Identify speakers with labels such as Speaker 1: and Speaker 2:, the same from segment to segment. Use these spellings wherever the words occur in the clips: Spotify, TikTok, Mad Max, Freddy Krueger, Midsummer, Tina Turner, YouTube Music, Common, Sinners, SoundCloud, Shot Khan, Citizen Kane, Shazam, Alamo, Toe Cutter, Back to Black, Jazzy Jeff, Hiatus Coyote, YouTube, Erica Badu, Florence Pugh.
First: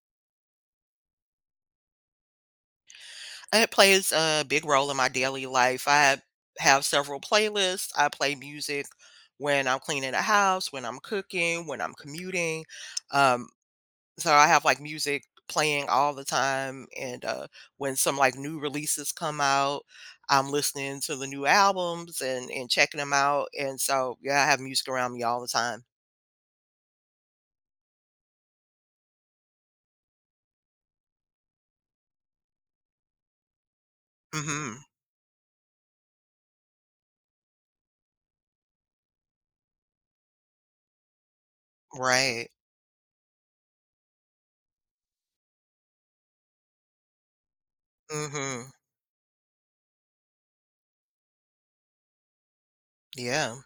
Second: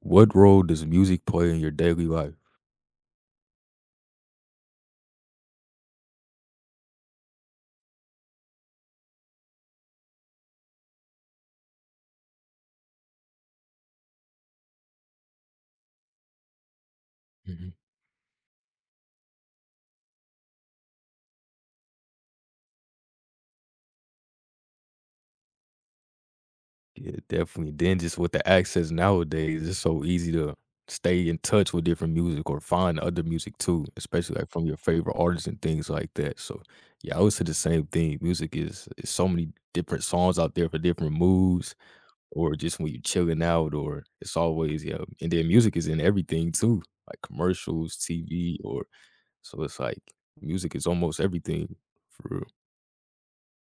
Speaker 1: What role does music play in your daily life?
Speaker 2: It plays a big role in my daily life. I have several playlists. I play music when I'm cleaning the house, when I'm cooking, when I'm commuting. Um, so I have like music playing all the time. And
Speaker 1: Mhm.
Speaker 2: when some like new releases come out, I'm listening to the new albums and checking them out. And so, yeah, I have music around me all the time.
Speaker 1: Yeah, definitely. Then just with the access nowadays, it's so easy to stay in touch with different music or find other music too, especially like from your
Speaker 2: Hmm.
Speaker 1: favorite artists and things like that. So yeah, I would say the same thing. Music is so many different songs out there for different moods
Speaker 2: Right.
Speaker 1: or just when you're chilling out, or it's always, yeah. And then music is in everything too, like commercials, TV,
Speaker 2: Hmm.
Speaker 1: or so it's like music is almost everything for real.
Speaker 2: Yeah.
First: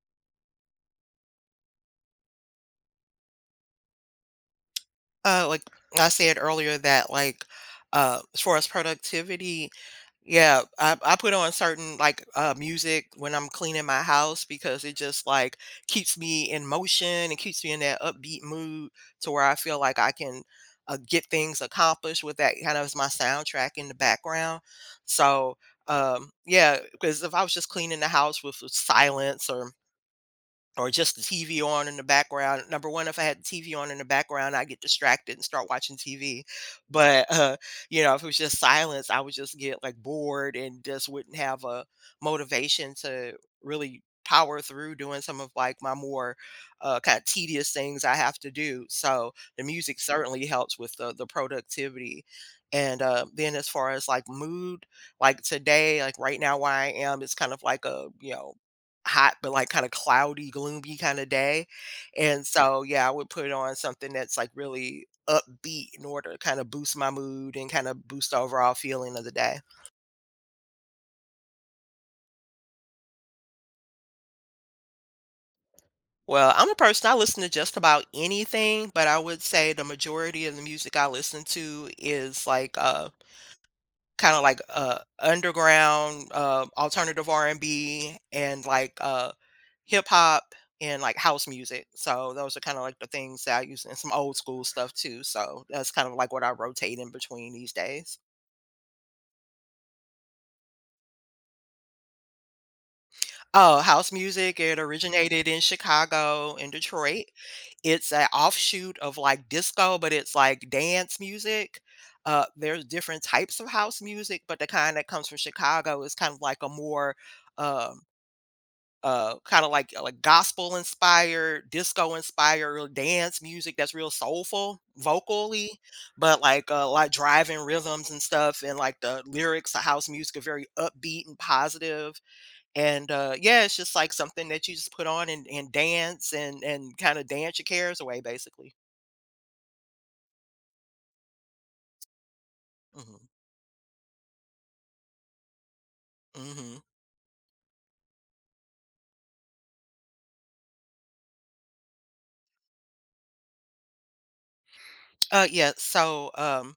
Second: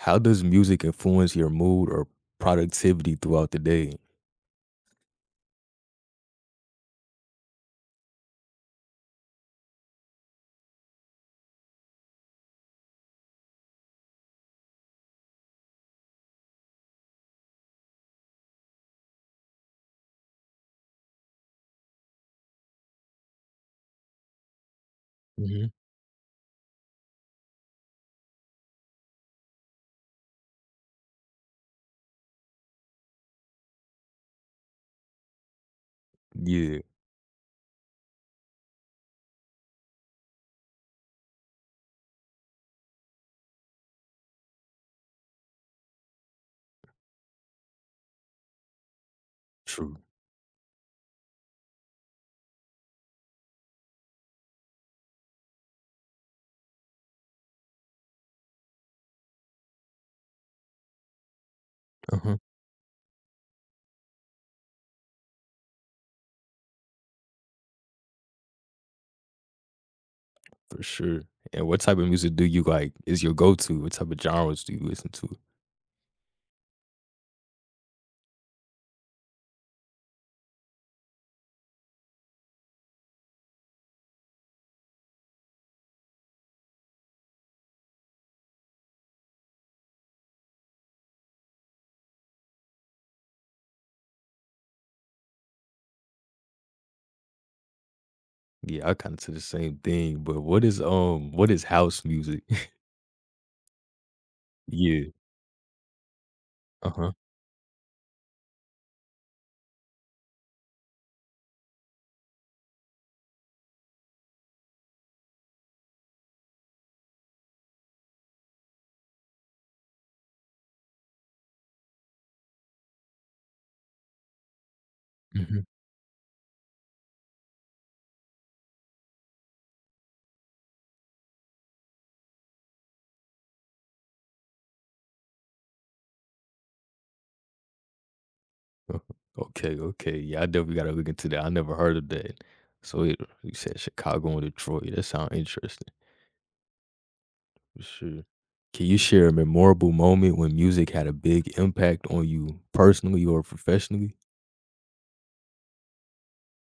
Speaker 1: How does music influence your mood or productivity throughout the day?
Speaker 2: Like I said earlier that like as far as productivity, yeah, I put on certain like music when I'm cleaning my house because it just like keeps me in motion and keeps me in that upbeat mood to where I feel like I can get things accomplished with that kind of as my soundtrack in the background. So
Speaker 1: Mhm.
Speaker 2: yeah, because if I was just cleaning the house with silence or just the TV on in the background. Number one, if I had the TV on in the background, I get distracted and start watching TV.
Speaker 1: Yeah,
Speaker 2: But you know, if it was just silence, I would just get like bored and just wouldn't have a motivation to really power through doing some of like my more kind of tedious things I have to do. So the
Speaker 1: true.
Speaker 2: music certainly helps with the productivity. And then as far as like mood, like today, like right now where I am, it's kind of like a hot, but like kind of cloudy, gloomy kind of day.
Speaker 1: Uh-huh.
Speaker 2: And so, yeah, I would put on something that's like really upbeat in order to kind of boost my mood and kind of boost the overall feeling of the day.
Speaker 1: For sure. And what type of music do you like? Is your go-to? What type of genres do you listen to?
Speaker 2: Well, I'm a person, I listen to just about anything, but I would say the majority of the music I listen to is like kinda like, underground, alternative R&B and like, hip hop and, like, house music. So those are kinda like the things that I use and some old school stuff too. So that's kind of like what I rotate in between these days.
Speaker 1: Yeah, I kinda say the same thing, but what is house music?
Speaker 2: Oh, house music, it
Speaker 1: Yeah.
Speaker 2: originated in Chicago and
Speaker 1: Uh-huh.
Speaker 2: Detroit. It's an offshoot of, like, disco, but it's like dance music. There's different types of house music, but the kind that comes from Chicago is kind of like a more, um kind of like gospel inspired, disco inspired dance music that's real soulful
Speaker 1: Hmm.
Speaker 2: vocally, but like driving rhythms and stuff, and like the lyrics of house music are very upbeat and positive. And yeah, it's just like something that you just put on and dance and kind of dance your cares away basically.
Speaker 1: Okay, okay. Yeah, I definitely gotta look into that. I never heard of that. So, it
Speaker 2: Hmm.
Speaker 1: you said Chicago and Detroit. That sounds interesting.
Speaker 2: Hmm.
Speaker 1: For sure. Can you share a memorable moment when music had a big impact on you personally or professionally?
Speaker 2: Yeah, so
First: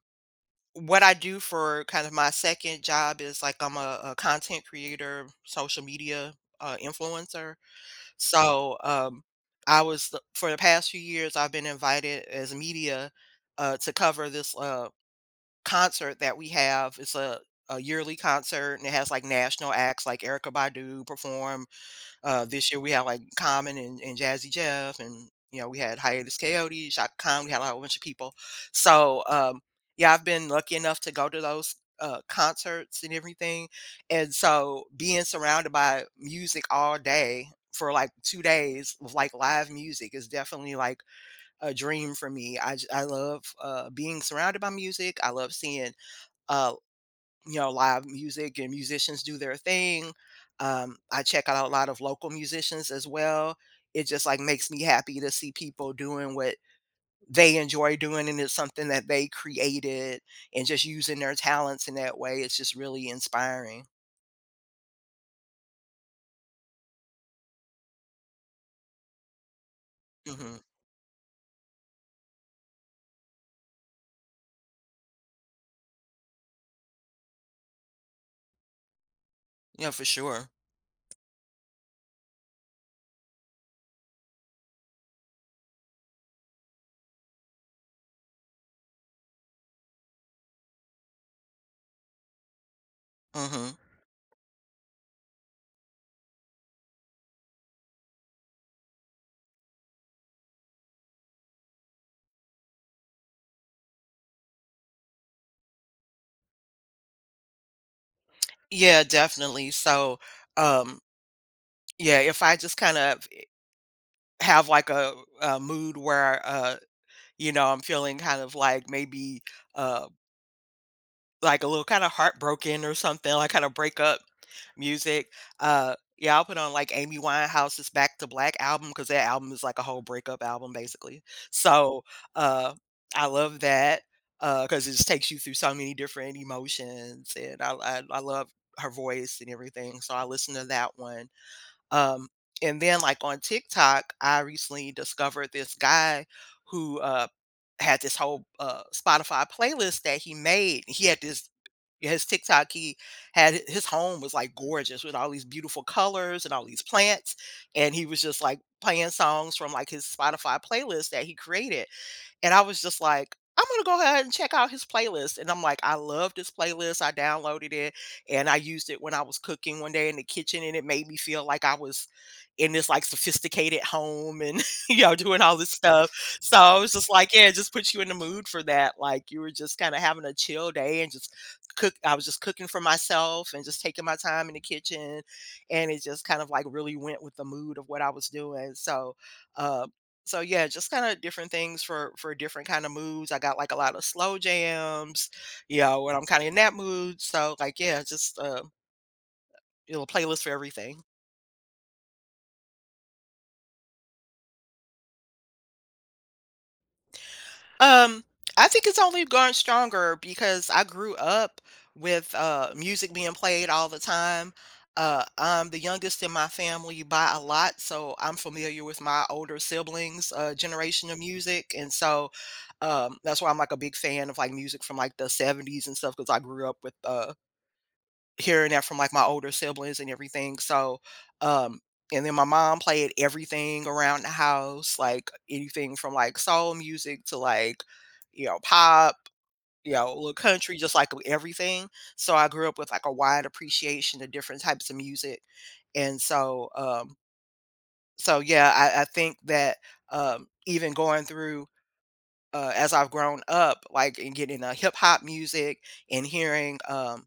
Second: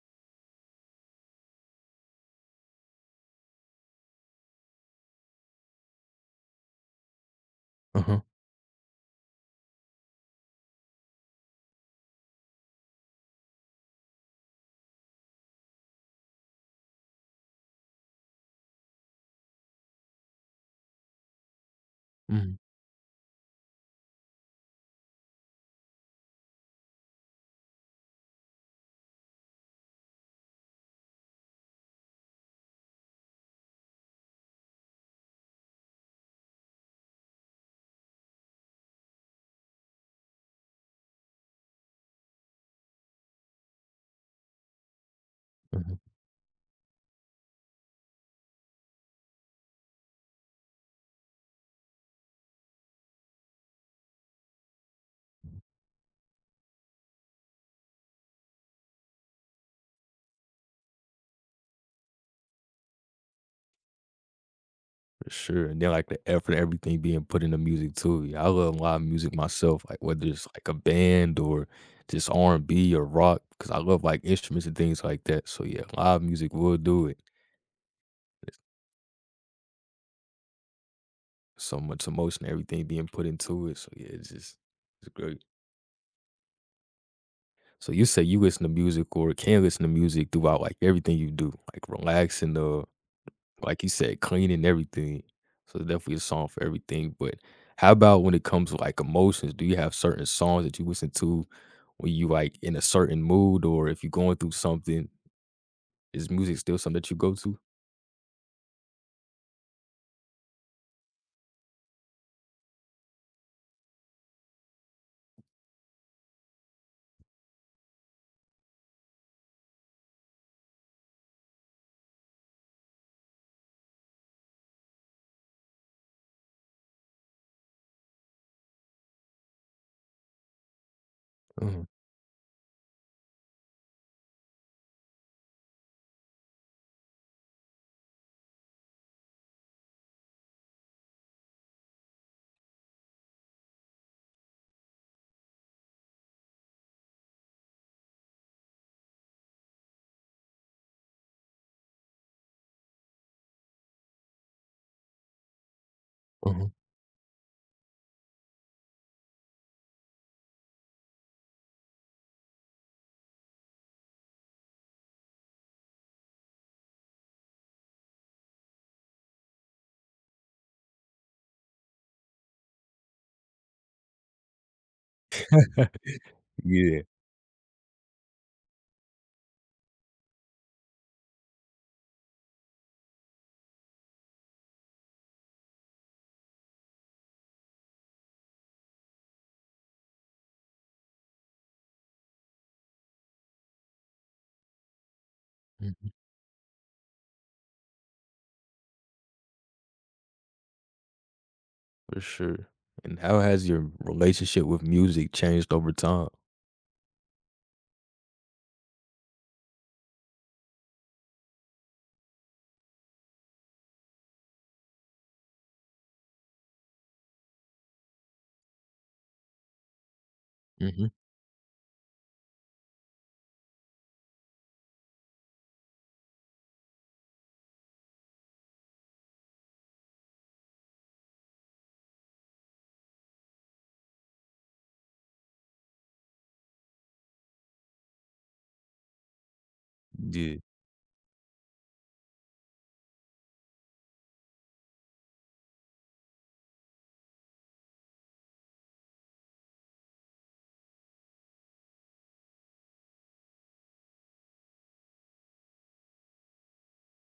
Speaker 2: what I do for kind of my second job is like I'm a content creator, social media influencer.
Speaker 1: Uh-huh.
Speaker 2: So, I was the for the past few years, I've been invited as media, to cover this, concert that we have. It's a yearly concert, and it has, like, national acts like Erica Badu perform.
Speaker 1: Mhm,
Speaker 2: This year we had like Common and Jazzy Jeff, and you know, we had Hiatus Coyote, Shot Khan. We had like a whole bunch of people. So yeah, I've been lucky enough to go to those concerts and everything, and so being surrounded by music all day for like 2 days with like live music is definitely like a dream for me. I love being surrounded by music. I love seeing
Speaker 1: mhm.
Speaker 2: uh, live music and musicians do their thing. I check out a lot of local musicians as well. It just like makes me happy to see people doing what they enjoy doing, and it's something that they created and just using their talents in that way. It's just really inspiring.
Speaker 1: For sure. And then like the effort, everything being put into music too. Yeah, I love live music myself, like whether it's
Speaker 2: Hmm.
Speaker 1: like a band or just R&B or rock, because I love like instruments and things like that. So yeah, live music will do it. There's
Speaker 2: Yeah, for sure.
Speaker 1: so much emotion, everything being put into it. So yeah, it's great. So you say you listen to music or can listen to music throughout like everything you do, like relaxing the
Speaker 2: Hmm.
Speaker 1: like you said, clean and everything. So it's definitely a song for everything. But how about when it comes to like emotions? Do you have certain songs that you listen to when you like in a certain mood, or if you're going through something? Is music still something that you go to?
Speaker 2: Yeah, definitely. So, um, Yeah, if I just kind of have like a mood where, I'm feeling kind of like maybe uh, like a little kind of heartbroken or something, like kind of breakup music. Yeah, I'll put on like Amy Winehouse's Back to Black album because that album is like a whole breakup album basically.
Speaker 1: Uh-huh,
Speaker 2: So uh, I love that because it just takes you through so many different emotions, and I love her voice and everything. So I listen to that one. um, and then like on TikTok, I recently discovered this guy who had this whole Spotify playlist that he made. He had this Yeah, his TikTok, he had his home was like gorgeous with all these beautiful colors and all
Speaker 1: uh-huh.
Speaker 2: these plants. And he was just like playing songs from like his Spotify playlist that he created, and I was just like, I'm gonna go ahead and check out his playlist. And I'm like, I love this playlist. I downloaded it and I used it when I was cooking one day in the kitchen, and it made me feel like I was in this like sophisticated home and you know, doing all this stuff. So I was
Speaker 1: Yeah.
Speaker 2: just like, yeah, it just puts you in the mood for that. Like you were just kind of having a chill day and just cook I was just cooking for myself and just taking my time in the kitchen. And it just kind of like really went with the mood of what I was doing. So um yeah, just kind of different things for different kind of moods. I got like a lot of slow jams, you know,
Speaker 1: Mhm,
Speaker 2: when I'm kind of in that mood. So like yeah, just you know, a playlist for everything.
Speaker 1: for sure. And how has your relationship with music changed over time?
Speaker 2: um I think it's only gone stronger because I grew up with music being played all the time. I'm the youngest in my family by a lot, so I'm familiar with my older siblings
Speaker 1: Mhm.
Speaker 2: generation of music. And so that's why I'm like a big fan of like music from like the 70s and stuff, because I grew up with hearing that from, like, my older siblings and everything. So, um and then my mom played everything around the house, like, anything from, like, soul music to, like, you know, pop, you know, a little
Speaker 1: Yeah,
Speaker 2: country, just, like, everything. So I grew up with, like, a wide appreciation of different types of music. And so, yeah, I think that, even going through, as I've grown up, like in getting hip hop music and hearing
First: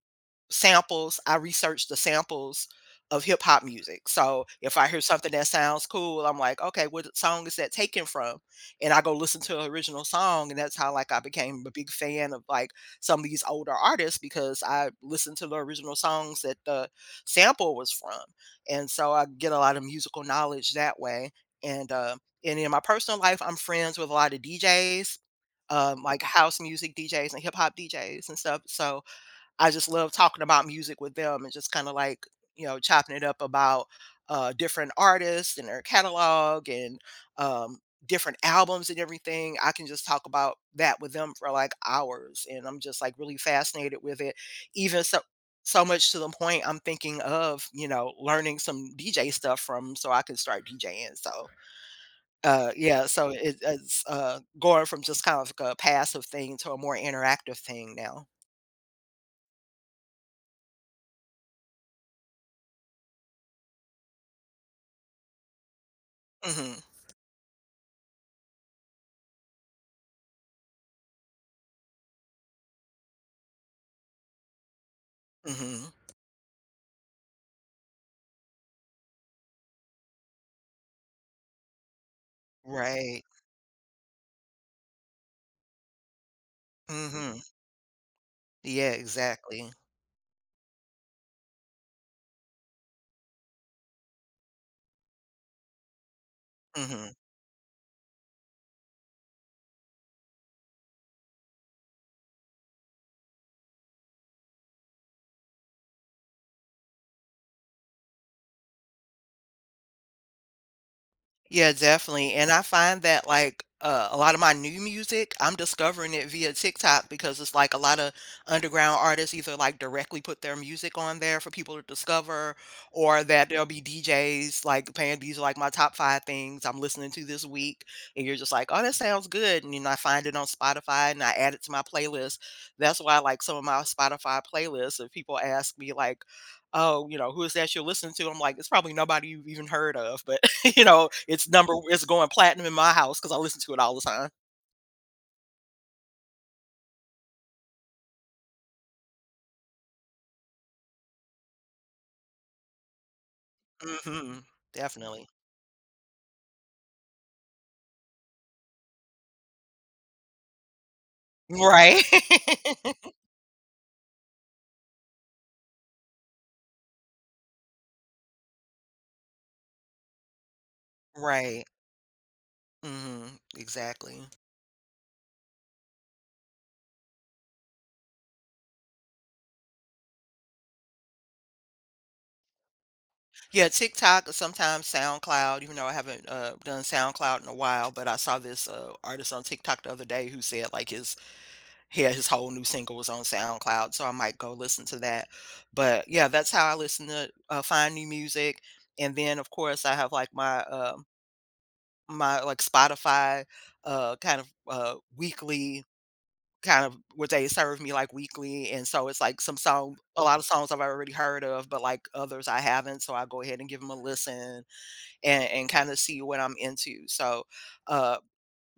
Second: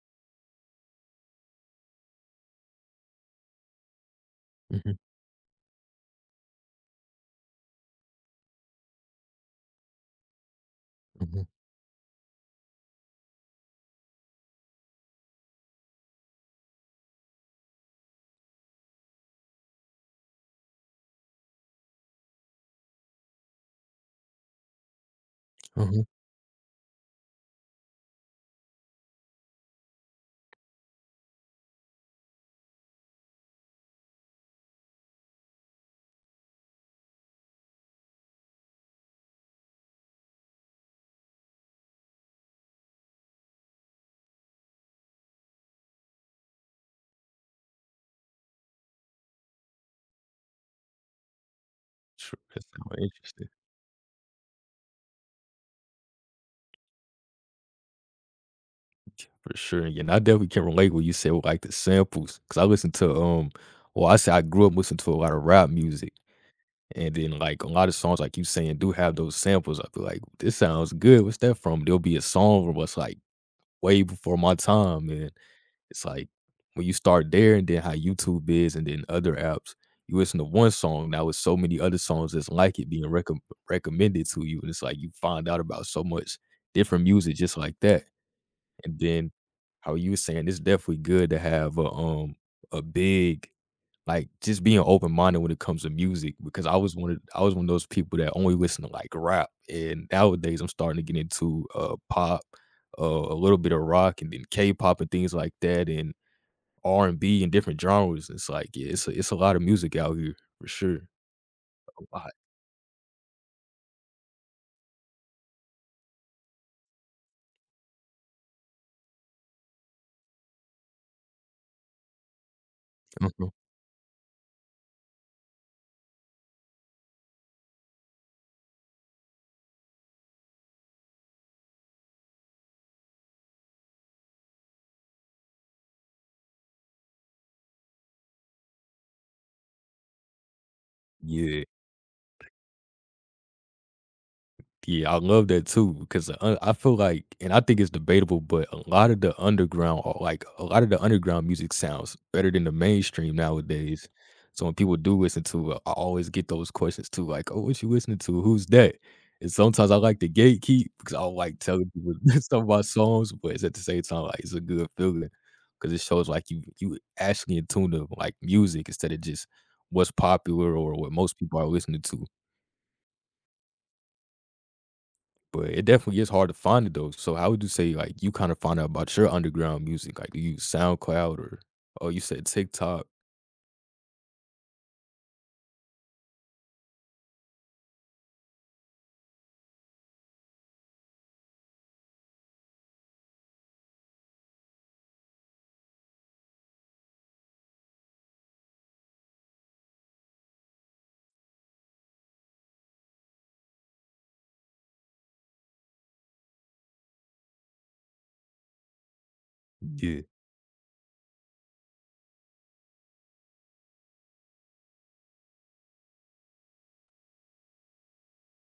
Speaker 2: samples, I research the samples of hip hop music. So if I
Speaker 1: mhm,
Speaker 2: hear something that sounds cool, I'm like, okay, what song is that taken from? And I go listen to the original song, and that's how like I
Speaker 1: mhm,
Speaker 2: became a big fan of like some of these older artists, because I listened to the original songs that the sample was from, and so I get a lot of musical knowledge that way. And uh, and in my personal life, I'm friends with a lot of DJs,
Speaker 1: uh-huh.
Speaker 2: like house music DJs and hip hop DJs and stuff. So I just love talking about music with them and just kind of like, chopping it up about different artists and their catalog, and um, different albums and everything. I can just talk about that with them for like hours. And I'm just like really fascinated with it. Even so, so much to the point I'm thinking of, learning some DJ stuff from so I can start DJing. So
Speaker 1: Sure. That sounds
Speaker 2: yeah, so
Speaker 1: interesting.
Speaker 2: it's, going from just kind of like a passive thing to a more interactive thing now.
Speaker 1: For sure, and I definitely can relate when you said, well, like the samples, because I listen to well, I say I grew up listening to a lot of rap music,
Speaker 2: Mhm,
Speaker 1: and then like a lot of songs, like you saying, do have those samples. I feel like this sounds good. What's that from? There'll be a song from us like way before my time, and
Speaker 2: mhm.
Speaker 1: it's like when you start there, and then how YouTube is, and then other apps, you listen to one song now with so many other songs that's like it being
Speaker 2: Right.
Speaker 1: recommended to you, and it's like you find out about so much different music
Speaker 2: Mhm.
Speaker 1: just like that.
Speaker 2: Yeah,
Speaker 1: And then
Speaker 2: exactly.
Speaker 1: how you were saying, it's definitely good to have a, um, a big, like, just being open minded when it comes to music, because I was one
Speaker 2: Mhm.
Speaker 1: of I was one of those people that only listen to like rap, and nowadays I'm starting to get into pop, a little bit of rock, and then K-pop and things like that, and R and B and different genres. It's like, yeah, it's a lot of music out here for sure.
Speaker 2: Yeah,
Speaker 1: A lot.
Speaker 2: definitely, and I find that, like, a lot of my new music, I'm discovering it via TikTok, because it's, like, a lot of underground artists either, like, directly put their music on there for people to discover, or that
Speaker 1: Mhm.
Speaker 2: there'll be DJs, like, playing, "These are, like, my top 5 things I'm listening to this week," and you're just like, "Oh, that sounds good," and you know, I find it on Spotify and I add it to my playlist. That's why, like, some of my Spotify playlists, if people ask me, like, oh, you know, who is that you're listening to? I'm like, it's probably nobody you've even heard of, but you know,
Speaker 1: Yeah.
Speaker 2: it's going platinum in my house because I listen to it all the time.
Speaker 1: Yeah, I love that too, because I feel like, and I think it's debatable, but a lot of the underground, or like a lot of the underground music sounds better than the mainstream nowadays.
Speaker 2: Hmm.
Speaker 1: So when people do
Speaker 2: Definitely.
Speaker 1: listen to it, I always get those questions too, like, "Oh, what you listening to? Who's that?" And sometimes I like to gatekeep because I don't like telling
Speaker 2: Right.
Speaker 1: people stuff about songs, but it's at the same time like it's a good feeling because it shows like you actually in tune to like music instead of just what's popular or what most people
Speaker 2: Right.
Speaker 1: are listening to.
Speaker 2: Hmm. Exactly.
Speaker 1: But it definitely is hard to find it though. So how would you say like you kind of find out about your underground music? Like, do you use SoundCloud, or, oh, you said TikTok?
Speaker 2: Yeah, TikTok, sometimes SoundCloud, even though I haven't done SoundCloud in a while, but I saw this artist on TikTok the other day who said like his he had his whole new single was on SoundCloud, so I might go listen to that. But, yeah, that's how I find new music, and then, of course, I have, like, my, like, Spotify, kind of, weekly kind of, where they serve me, like, weekly, and so it's, like, some song
Speaker 1: Yeah.
Speaker 2: a lot of songs I've already heard of, but, like, others I haven't, so I go ahead and give them a listen and kinda see what I'm into. So, uh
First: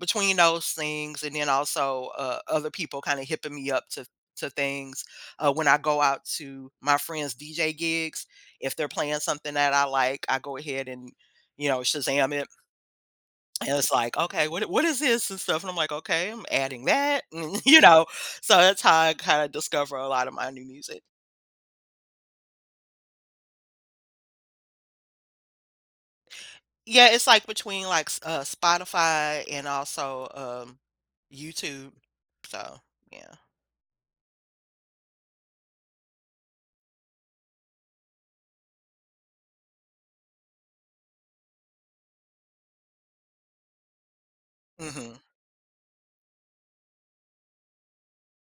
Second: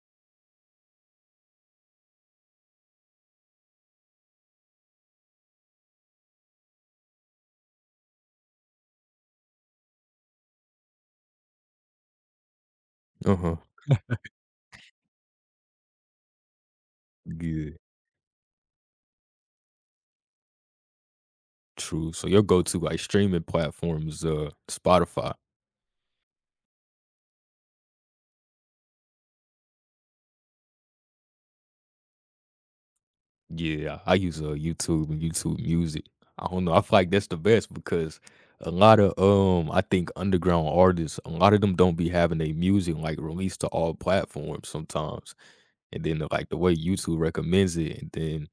Speaker 2: between those things, and then also other people kind of hipping me up to things, when I go out to my friends' DJ gigs. If they're playing something that I like, I go ahead and Shazam it,
Speaker 1: Uh-huh.
Speaker 2: and it's like, okay, what is this and stuff, and I'm like, okay, I'm adding that, and,
Speaker 1: Yeah,
Speaker 2: you know, so that's how I kind of discover a lot of my new music.
Speaker 1: true. So your go-to like streaming platform is Spotify.
Speaker 2: Yeah, it's like between like s Spotify and also, um, YouTube. So, yeah.
Speaker 1: Yeah, I use YouTube and YouTube Music. I don't know. I feel like that's the best because a lot of, I think, underground artists, a lot of them don't be having their music like released to all platforms
Speaker 2: Mhm,
Speaker 1: sometimes. And then like the way YouTube recommends it, and then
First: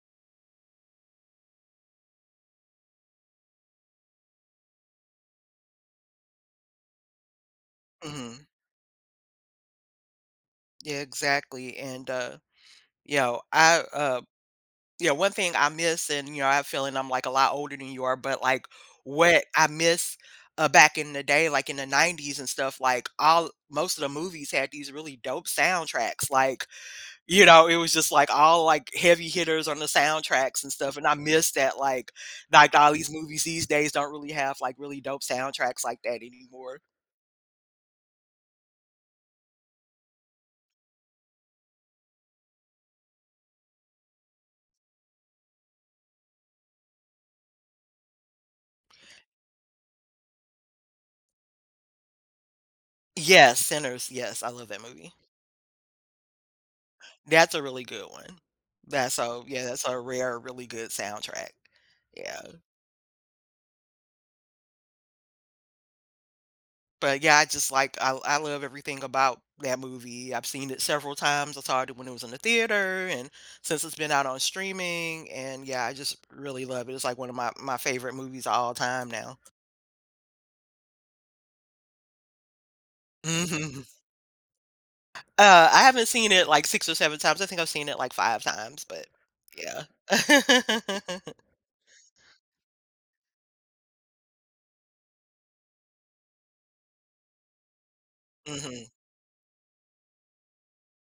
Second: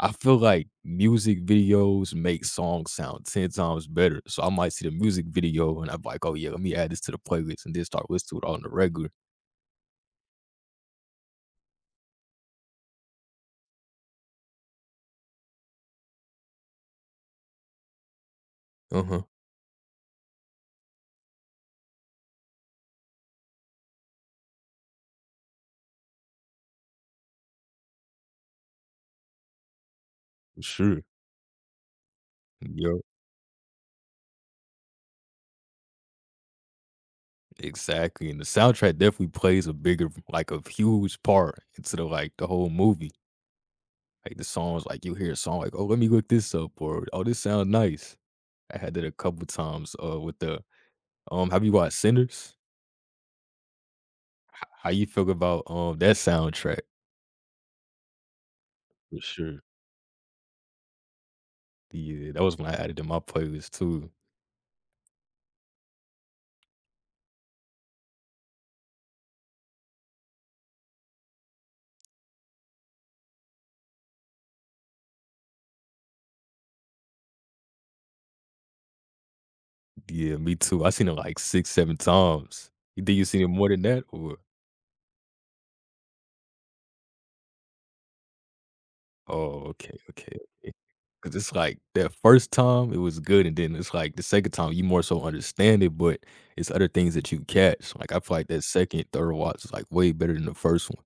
Speaker 1: I feel like music videos make songs sound 10 times better. So I might see the music video and I'm like, oh yeah, let me add this to the playlist and then start listening to
Speaker 2: mhm.
Speaker 1: it on the regular.
Speaker 2: Yeah, exactly, and, you I, uh yeah, one thing I miss, and, you know, I have a feeling I'm, like, a lot older than you are, but, like,
Speaker 1: Uh huh.
Speaker 2: what I miss, back in the day, like, in the '90s and stuff, like, all most of the movies had these really dope soundtracks, like, you know, it was just, like, all, like, heavy hitters on the soundtracks and stuff,
Speaker 1: Sure.
Speaker 2: and I miss that, all
Speaker 1: Yep.
Speaker 2: these movies these days don't really have, like, really dope soundtracks like that anymore.
Speaker 1: Exactly. And the soundtrack definitely plays a bigger, like a huge part into the whole movie. Like the songs, like you hear a song like, oh, let me look this up, or oh, this sounds nice. I had that a couple times. With the Have you watched Sinners?
Speaker 2: Yes, Sinners, yes, I
Speaker 1: H
Speaker 2: love that
Speaker 1: how you
Speaker 2: movie.
Speaker 1: feel about, that soundtrack,
Speaker 2: That's a really good one.
Speaker 1: for
Speaker 2: That's a
Speaker 1: sure.
Speaker 2: Yeah, that's a rare, really good soundtrack.
Speaker 1: Yeah,
Speaker 2: Yeah.
Speaker 1: that was when I added to my playlist too.
Speaker 2: But yeah, I just like I love everything about that movie. I've seen it several times. I saw it when it was in the theater and since it's been out on streaming, and yeah, I just really love it. It's like one of my favorite movies of all time now.
Speaker 1: Yeah, me too. I seen it like 6, 7 times. Did you seen it more than
Speaker 2: Mhm.
Speaker 1: that, or
Speaker 2: I haven't seen it like 6 or 7 times. I think I've seen it like 5 times, but
Speaker 1: oh,
Speaker 2: yeah.
Speaker 1: okay, okay, okay. Because it's like that first time, it was good, and then it's like the second time, you more so understand it, but it's other things that you catch. Like, I feel like that
Speaker 2: Mhm.
Speaker 1: second, third watch is, like, way better than the first one.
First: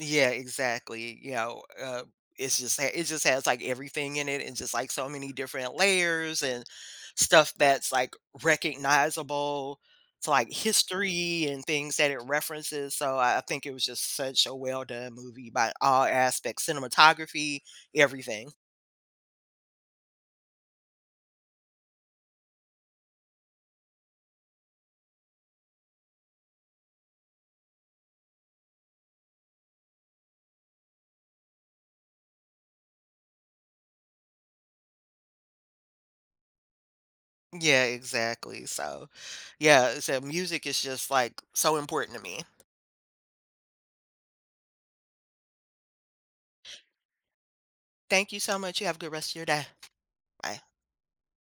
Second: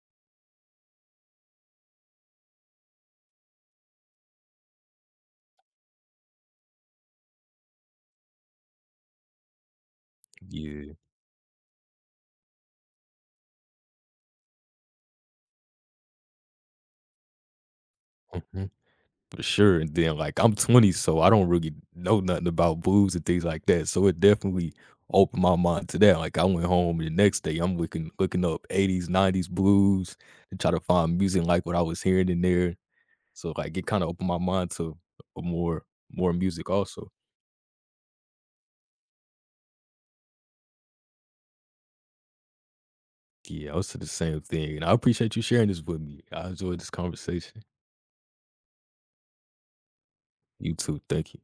Speaker 2: Yeah, exactly. You know, it just has like everything in it, and just like so many different layers and stuff that's like recognizable to like
Speaker 1: Yeah.
Speaker 2: history and things that it references. So I think it was just such a well done movie by all aspects, cinematography, everything.
Speaker 1: Mhm. For sure, and then, like, I'm 20, so I don't really know nothing about blues and things like that, so it definitely opened my mind to that. Like, I went home and the next day, I'm looking up 80s, 90s blues to try to find music like what I was hearing in there. So, like, it kinda opened my mind to a more music also.
Speaker 2: Yeah, exactly. So, yeah, so music is just like so important to me.
Speaker 1: Yeah, I was to the same thing, and I appreciate you sharing this with me. I enjoyed this conversation.
Speaker 2: Thank you so much. You have a good rest of your day. Bye.
Speaker 1: You too, thank you.